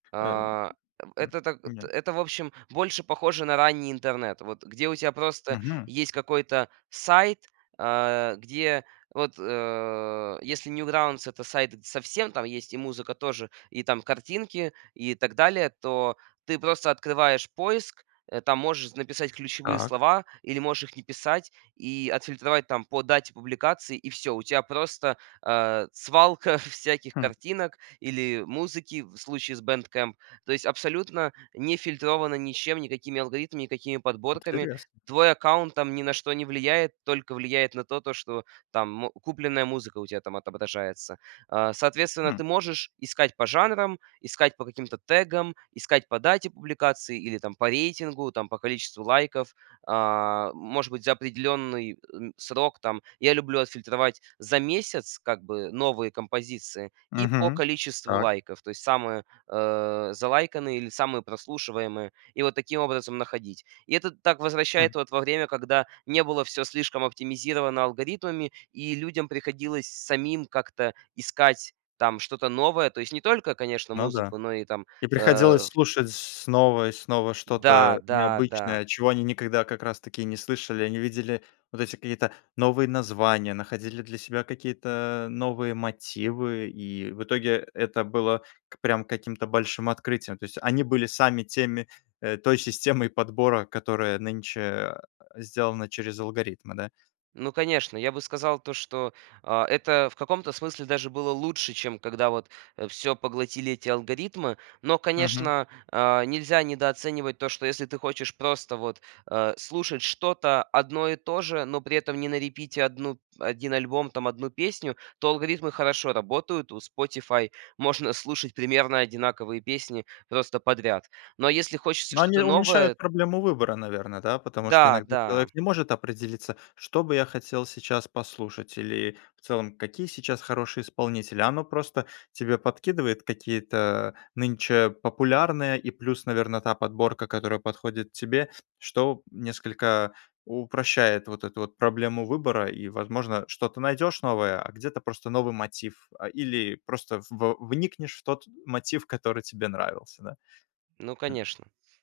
Э, А, м, м, это так, м, э, нет. это в общем, больше похоже на ранний интернет. Вот где у тебя просто Мгм. есть какой-то сайт, а где вот, э, если Newgrounds- это сайт со всем- там есть и музыка тоже, и там картинки, и так далее- то ты просто открываешь поиск, э, там можешь написать ключевые Так. слова или можешь их не писать, и отфильтровать там по дате публикации, и всё. У тебя просто, э, свалка всяких Хм. картинок или музыки в случае с Bandcamp. То есть абсолютно не фильтровано ничем: никакими алгоритмами, никакими подборками. Интересно. Твой аккаунт там ни на что не влияет, только влияет на то, то что там мо купленная музыка у тебя там отображается. А, соответственно, Хм. ты можешь искать по жанрам, искать по каким-то тегам, искать по дате публикации или там по рейтингу, там по количеству лайков. А, может быть за определенный, э, срок там. Я люблю отфильтровать за месяц- как бы новые композиции- и по Мгм. количеству Так. лайков, то есть самые, э, залайканные или самые прослушиваемые. И вот таким образом находить. И это так возвращает Хм. вот во время, когда не было всё слишком оптимизировано алгоритмами и людям приходилось самим как-то искать там что-то новое. То есть не только, конечно, Ну да. музыку, но и там, И э, приходилось ф слушать снова и снова Да, что-то да, да. необычное, чего они никогда как раз-таки и не слышали. Они видели вот эти какие-то новые названия, находили для себя какие-то новые мотивы. И в итоге это было к прям каким-то большим открытием. То есть они были сами теми, э, той системой подбора, которая нынче, э, сделана через алгоритмы, да. Ну конечно. Я бы сказал то, что, а, это в каком-то смысле даже было лучше, чем когда вот, э, всё поглотили эти алгоритмы. Но, Мгм. конечно, а, нельзя недооценивать то, что если ты хочешь просто вот, э, слушать что-то одно и то же, но при этом не на репите одну 1 альбом, там 1 песню, то алгоритмы хорошо работают. У Spotify можно слушать примерно одинаковые песни просто подряд. Но если хочется Но они что-то новое уменьшают проблему выбора, наверное, да. Потому что Да, иногда да. человек не может определиться. "Что бы я хотел сейчас послушать" или в целом "какие сейчас хорошие исполнители". А оно просто тебе подкидывает какие-то нынче популярные и плюс, наверно, та подборка, которая подходит тебе, что несколько упрощает вот эту вот проблему выбора. И, возможно, что-то найдешь новое, а где-то просто новый мотив. А или просто в вникнешь в тот мотив, который тебе нравился, да. Ну Хм. конечно.